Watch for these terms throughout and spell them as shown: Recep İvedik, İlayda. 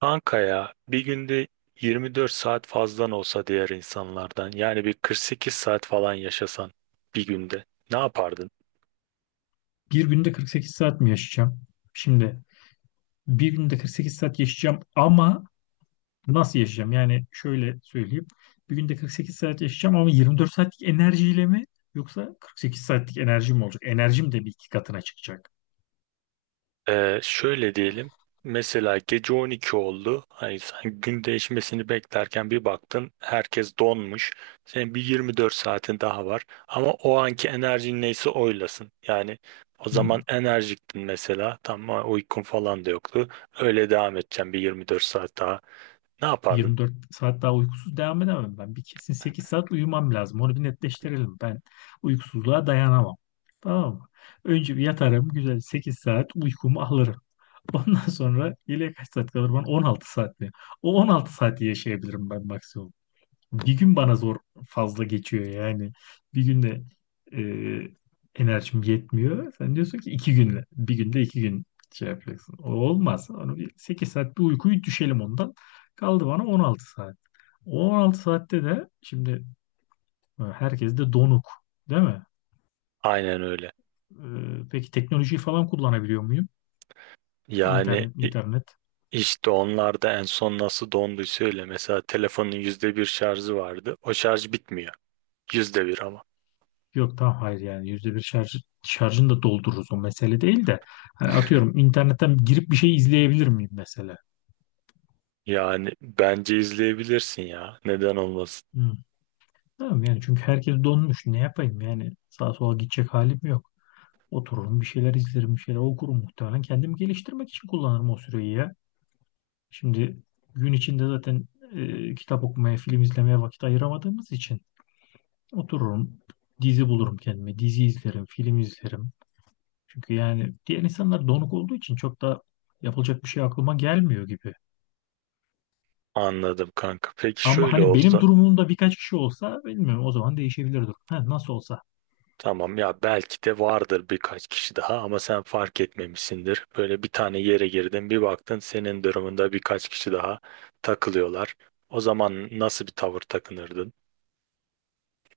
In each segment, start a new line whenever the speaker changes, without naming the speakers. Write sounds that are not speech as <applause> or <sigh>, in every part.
Kanka ya bir günde 24 saat fazlan olsa diğer insanlardan, yani bir 48 saat falan yaşasan bir günde ne yapardın?
Bir günde 48 saat mi yaşayacağım? Şimdi bir günde 48 saat yaşayacağım ama nasıl yaşayacağım? Yani şöyle söyleyeyim. Bir günde 48 saat yaşayacağım ama 24 saatlik enerjiyle mi yoksa 48 saatlik enerjim olacak? Enerjim de bir iki katına çıkacak.
Şöyle diyelim, mesela gece 12 oldu, hani sen gün değişmesini beklerken bir baktın herkes donmuş, senin bir 24 saatin daha var ama o anki enerjin neyse oylasın yani. O zaman
Hmm.
enerjiktin mesela, tamam, uykun falan da yoktu, öyle devam edeceğim bir 24 saat daha, ne yapardın?
24 saat daha uykusuz devam edemem ben. Bir kesin 8 saat uyumam lazım. Onu bir netleştirelim. Ben uykusuzluğa dayanamam. Tamam mı? Önce bir yatarım güzel 8 saat uykumu alırım. <laughs> Ondan sonra geriye kaç saat kalır bana? 16 saat mi? O 16 saati yaşayabilirim ben maksimum. Bir gün bana zor fazla geçiyor yani. Bir günde enerjim yetmiyor. Sen diyorsun ki iki günle. Bir günde iki gün şey yapacaksın. O olmaz. Onu bir 8 saat bir uykuyu düşelim ondan. Kaldı bana 16 saat. O 16 saatte de şimdi herkes de donuk değil mi?
Aynen öyle.
E, peki teknolojiyi falan kullanabiliyor muyum?
Yani
İnternet,
i-
internet.
işte onlar da en son nasıl donduysa öyle. Mesela telefonun yüzde bir şarjı vardı. O şarj bitmiyor. Yüzde bir ama.
Yok tamam, hayır, yani yüzde bir şarj, şarjını da doldururuz, o mesele değil de hani atıyorum internetten girip bir şey izleyebilir miyim mesela?
Yani bence izleyebilirsin ya. Neden olmasın?
Hı. Tamam yani çünkü herkes donmuş, ne yapayım yani, sağa sola gidecek halim yok. Otururum bir şeyler izlerim, bir şeyler okurum, muhtemelen kendimi geliştirmek için kullanırım o süreyi ya. Şimdi gün içinde zaten kitap okumaya, film izlemeye vakit ayıramadığımız için otururum, dizi bulurum kendime, dizi izlerim, film izlerim. Çünkü yani diğer insanlar donuk olduğu için çok da yapılacak bir şey aklıma gelmiyor gibi.
Anladım kanka. Peki
Ama
şöyle
hani benim
olsa.
durumumda birkaç kişi olsa bilmiyorum, o zaman değişebilir durum. Ha, nasıl olsa
Tamam ya, belki de vardır birkaç kişi daha ama sen fark etmemişsindir. Böyle bir tane yere girdin, bir baktın senin durumunda birkaç kişi daha takılıyorlar. O zaman nasıl bir tavır takınırdın?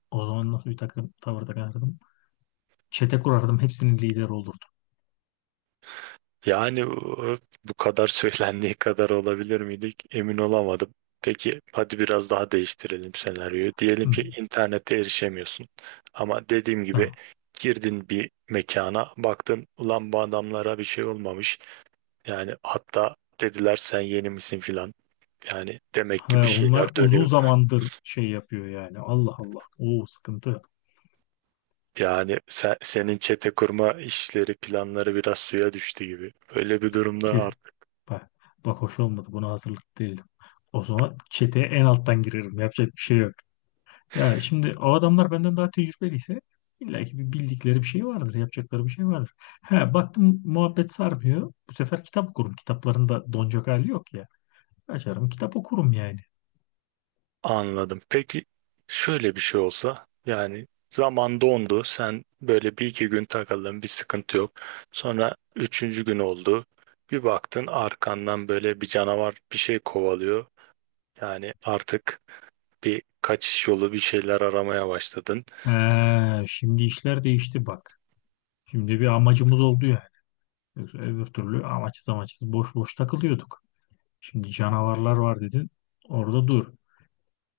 o zaman nasıl bir takım tavır takardım? Çete kurardım, hepsinin lideri olurdu.
Yani o- Bu kadar söylendiği kadar olabilir miydik? Emin olamadım. Peki hadi biraz daha değiştirelim senaryoyu. Diyelim
Hı.
ki internete erişemiyorsun. Ama dediğim gibi,
Ha.
girdin bir mekana, baktın ulan bu adamlara bir şey olmamış. Yani hatta dediler sen yeni misin filan. Yani demek ki bir
Ve
şeyler
onlar uzun
dönüyor.
zamandır şey yapıyor yani, Allah Allah. O sıkıntı.
Senin çete kurma işleri, planları biraz suya düştü gibi. Böyle bir durumda
Tüh. Bak, bak, hoş olmadı, buna hazırlıklı değildim. O zaman çeteye en alttan girerim, yapacak bir şey yok. Ya şimdi o adamlar benden daha tecrübeliyse illa ki bir bildikleri bir şey vardır, yapacakları bir şey vardır. He, baktım muhabbet sarmıyor. Bu sefer kitap okurum. Kitaplarında donacak hali yok ya. Açarım kitap okurum yani.
anladım. Peki şöyle bir şey olsa, yani zaman dondu, sen böyle bir iki gün takıldın, bir sıkıntı yok. Sonra üçüncü gün oldu, bir baktın arkandan böyle bir canavar bir şey kovalıyor. Yani artık bir kaçış yolu, bir şeyler aramaya başladın.
He, şimdi işler değişti bak. Şimdi bir amacımız oldu yani. Yoksa öbür türlü amaçsız amaçsız, boş boş takılıyorduk. Şimdi canavarlar var dedin. Orada dur.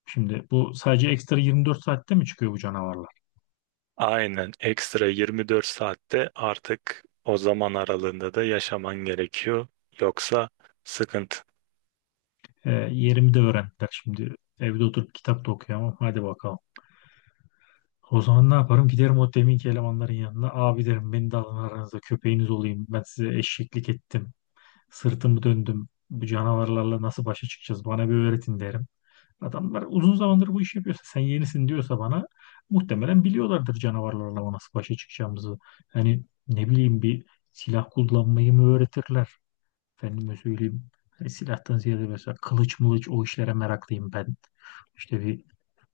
Şimdi bu sadece ekstra 24 saatte mi çıkıyor bu canavarlar?
Aynen, ekstra 24 saatte artık o zaman aralığında da yaşaman gerekiyor. Yoksa sıkıntı.
He, yerimi de öğrendiler şimdi. Evde oturup kitap da okuyamam. Hadi bakalım. O zaman ne yaparım? Giderim o deminki elemanların yanına. Abi derim, beni de alın aranıza, köpeğiniz olayım. Ben size eşeklik ettim. Sırtımı döndüm. Bu canavarlarla nasıl başa çıkacağız? Bana bir öğretin derim. Adamlar uzun zamandır bu işi yapıyorsa, sen yenisin diyorsa bana, muhtemelen biliyorlardır canavarlarla nasıl başa çıkacağımızı. Hani ne bileyim, bir silah kullanmayı mı öğretirler? Efendime söyleyeyim. Hani silahtan ziyade mesela kılıç mılıç o işlere meraklıyım ben. İşte bir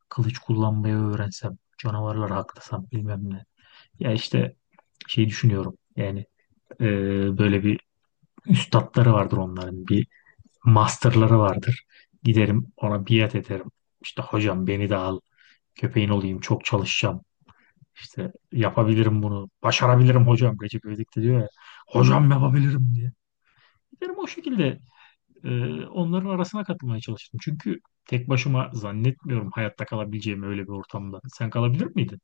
kılıç kullanmayı öğrensem, canavarlar haklasam bilmem ne. Ya işte şey düşünüyorum yani, e, böyle bir üstatları vardır onların, bir masterları vardır. Giderim ona biat ederim. İşte hocam beni de al, köpeğin olayım, çok çalışacağım. İşte yapabilirim bunu. Başarabilirim hocam. Recep İvedik de diyor ya. Hocam yapabilirim diye. Giderim o şekilde e, onların arasına katılmaya çalıştım. Çünkü tek başıma zannetmiyorum hayatta kalabileceğimi öyle bir ortamda. Sen kalabilir miydin?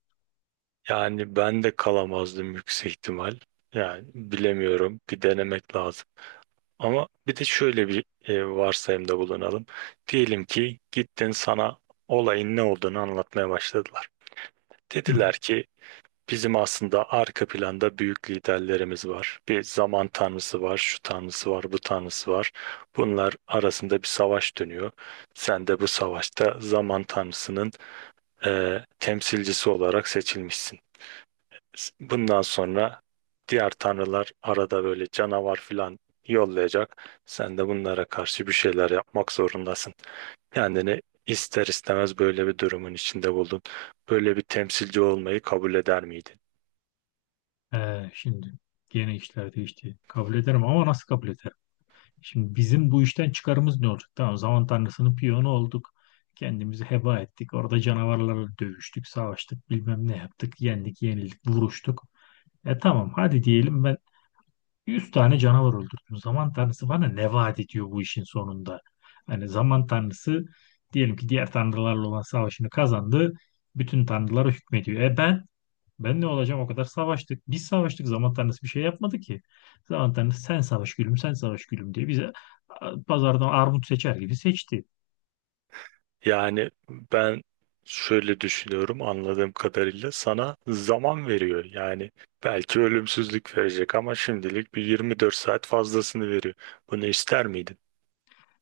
Yani ben de kalamazdım yüksek ihtimal. Yani bilemiyorum. Bir denemek lazım. Ama bir de şöyle bir varsayımda bulunalım. Diyelim ki gittin, sana olayın ne olduğunu anlatmaya başladılar.
Hı.
Dediler ki bizim aslında arka planda büyük liderlerimiz var. Bir zaman tanrısı var, şu tanrısı var, bu tanrısı var. Bunlar arasında bir savaş dönüyor. Sen de bu savaşta zaman tanrısının temsilcisi olarak seçilmişsin. Bundan sonra diğer tanrılar arada böyle canavar filan yollayacak. Sen de bunlara karşı bir şeyler yapmak zorundasın. Kendini ister istemez böyle bir durumun içinde buldun. Böyle bir temsilci olmayı kabul eder miydin?
Ee, şimdi gene işler değişti. Kabul ederim ama nasıl kabul ederim? Şimdi bizim bu işten çıkarımız ne olacak? Tamam, zaman tanrısının piyonu olduk. Kendimizi heba ettik. Orada canavarlarla dövüştük, savaştık, bilmem ne yaptık. Yendik, yenildik, vuruştuk. E tamam, hadi diyelim ben 100 tane canavar öldürdüm. Zaman tanrısı bana ne vaat ediyor bu işin sonunda? Hani zaman tanrısı diyelim ki diğer tanrılarla olan savaşını kazandı. Bütün tanrılara hükmediyor. E ben ne olacağım? O kadar savaştık. Biz savaştık. Zaman tanrısı bir şey yapmadı ki. Zaman tanrısı sen savaş gülüm, sen savaş gülüm diye bize pazardan armut seçer gibi seçti.
Yani ben şöyle düşünüyorum, anladığım kadarıyla sana zaman veriyor. Yani belki ölümsüzlük verecek ama şimdilik bir 24 saat fazlasını veriyor. Bunu ister miydin?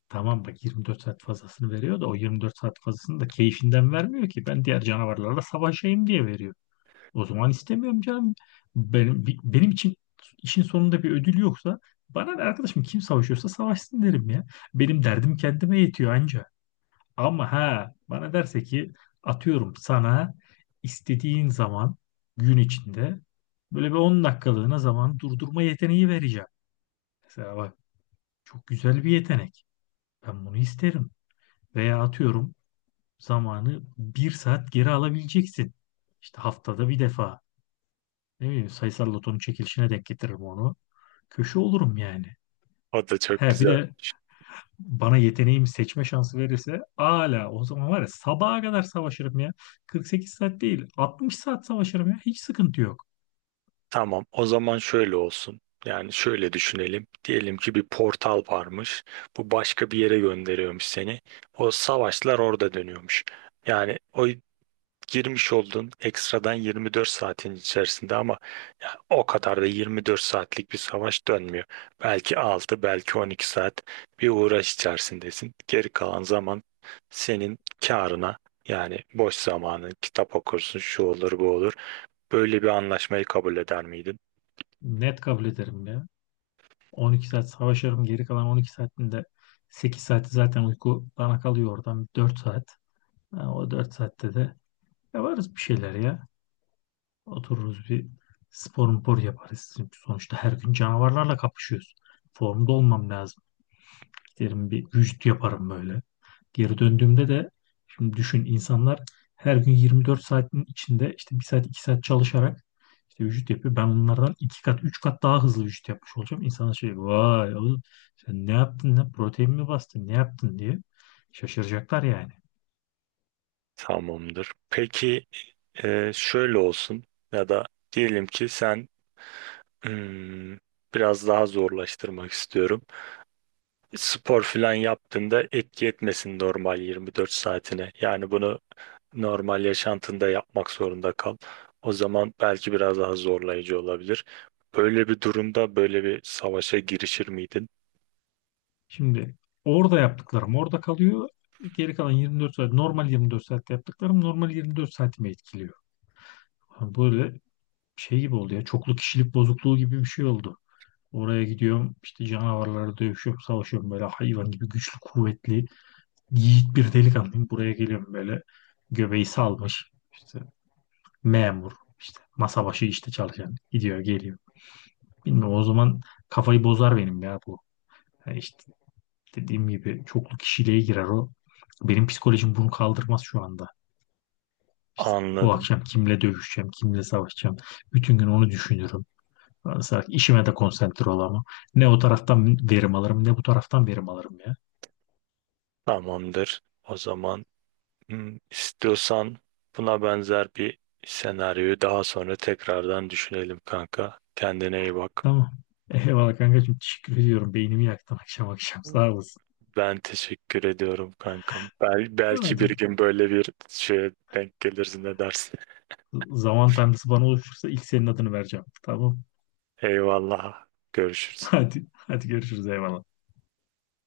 Tamam bak, 24 saat fazlasını veriyor da o 24 saat fazlasını da keyfinden vermiyor ki. Ben diğer canavarlarla savaşayım diye veriyor. O zaman istemiyorum canım. Benim için işin sonunda bir ödül yoksa bana ne arkadaşım, kim savaşıyorsa savaşsın derim ya. Benim derdim kendime yetiyor anca. Ama ha, bana derse ki atıyorum sana istediğin zaman gün içinde böyle bir 10 dakikalığına zaman durdurma yeteneği vereceğim. Mesela bak, çok güzel bir yetenek. Ben bunu isterim. Veya atıyorum, zamanı bir saat geri alabileceksin. İşte haftada bir defa. Ne bileyim, sayısal lotonun çekilişine denk getiririm onu. Köşe olurum yani.
O da çok
He bir
güzel.
de bana yeteneğimi seçme şansı verirse, ala o zaman var ya, sabaha kadar savaşırım ya. 48 saat değil, 60 saat savaşırım ya. Hiç sıkıntı yok.
Tamam, o zaman şöyle olsun. Yani şöyle düşünelim. Diyelim ki bir portal varmış. Bu başka bir yere gönderiyormuş seni. O savaşlar orada dönüyormuş. Yani o girmiş oldun ekstradan 24 saatin içerisinde ama ya o kadar da 24 saatlik bir savaş dönmüyor. Belki 6, belki 12 saat bir uğraş içerisindesin. Geri kalan zaman senin karına, yani boş zamanın, kitap okursun, şu olur bu olur. Böyle bir anlaşmayı kabul eder miydin?
Net kabul ederim ya. 12 saat savaşırım. Geri kalan 12 saatinde 8 saati zaten uyku, bana kalıyor oradan 4 saat. Ha, o 4 saatte de yaparız bir şeyler ya. Otururuz bir spor mpor yaparız. Çünkü sonuçta her gün canavarlarla kapışıyoruz. Formda olmam lazım. Giderim bir vücut yaparım böyle. Geri döndüğümde de şimdi düşün, insanlar her gün 24 saatin içinde işte bir saat 2 saat çalışarak işte vücut yapıyor. Ben bunlardan 2 kat 3 kat daha hızlı vücut yapmış olacağım. İnsanlar şey, vay oğlum sen ne yaptın, ne protein mi bastın ne yaptın diye şaşıracaklar yani.
Tamamdır. Peki şöyle olsun, ya da diyelim ki sen, hmm, biraz daha zorlaştırmak istiyorum. Spor falan yaptığında etki etmesin normal 24 saatine. Yani bunu normal yaşantında yapmak zorunda kal. O zaman belki biraz daha zorlayıcı olabilir. Böyle bir durumda böyle bir savaşa girişir miydin?
Şimdi orada yaptıklarım orada kalıyor. Geri kalan 24 saat, normal 24 saatte yaptıklarım normal 24 saatimi etkiliyor. Böyle şey gibi oldu ya, çoklu kişilik bozukluğu gibi bir şey oldu. Oraya gidiyorum işte canavarlara dövüşüyorum, savaşıyorum, böyle hayvan gibi güçlü, kuvvetli, yiğit bir delikanlıyım. Buraya geliyorum böyle göbeği salmış işte memur, işte masa başı işte çalışan, gidiyor geliyor. Bilmiyorum, o zaman kafayı bozar benim ya bu. Yani işte dediğim gibi çoklu kişiliğe girer o. Benim psikolojim bunu kaldırmaz şu anda. İşte bu
Anladım.
akşam kimle dövüşeceğim, kimle savaşacağım. Bütün gün onu düşünürüm. Mesela işime de konsantre olamam. Ne o taraftan verim alırım ne bu taraftan verim alırım ya.
Tamamdır. O zaman, istiyorsan buna benzer bir senaryoyu daha sonra tekrardan düşünelim kanka. Kendine iyi bak.
Tamam. Eyvallah kankacığım. Teşekkür ediyorum. Beynimi yaktın akşam akşam. Sağ olasın.
Ben teşekkür ediyorum kankam. Belki
Hadi.
bir gün böyle bir şeye denk gelirsin, ne dersin.
Zaman tanrısı bana oluşursa ilk senin adını vereceğim. Tamam.
<laughs> Eyvallah.
<laughs>
Görüşürüz.
Hadi. Hadi görüşürüz. Eyvallah.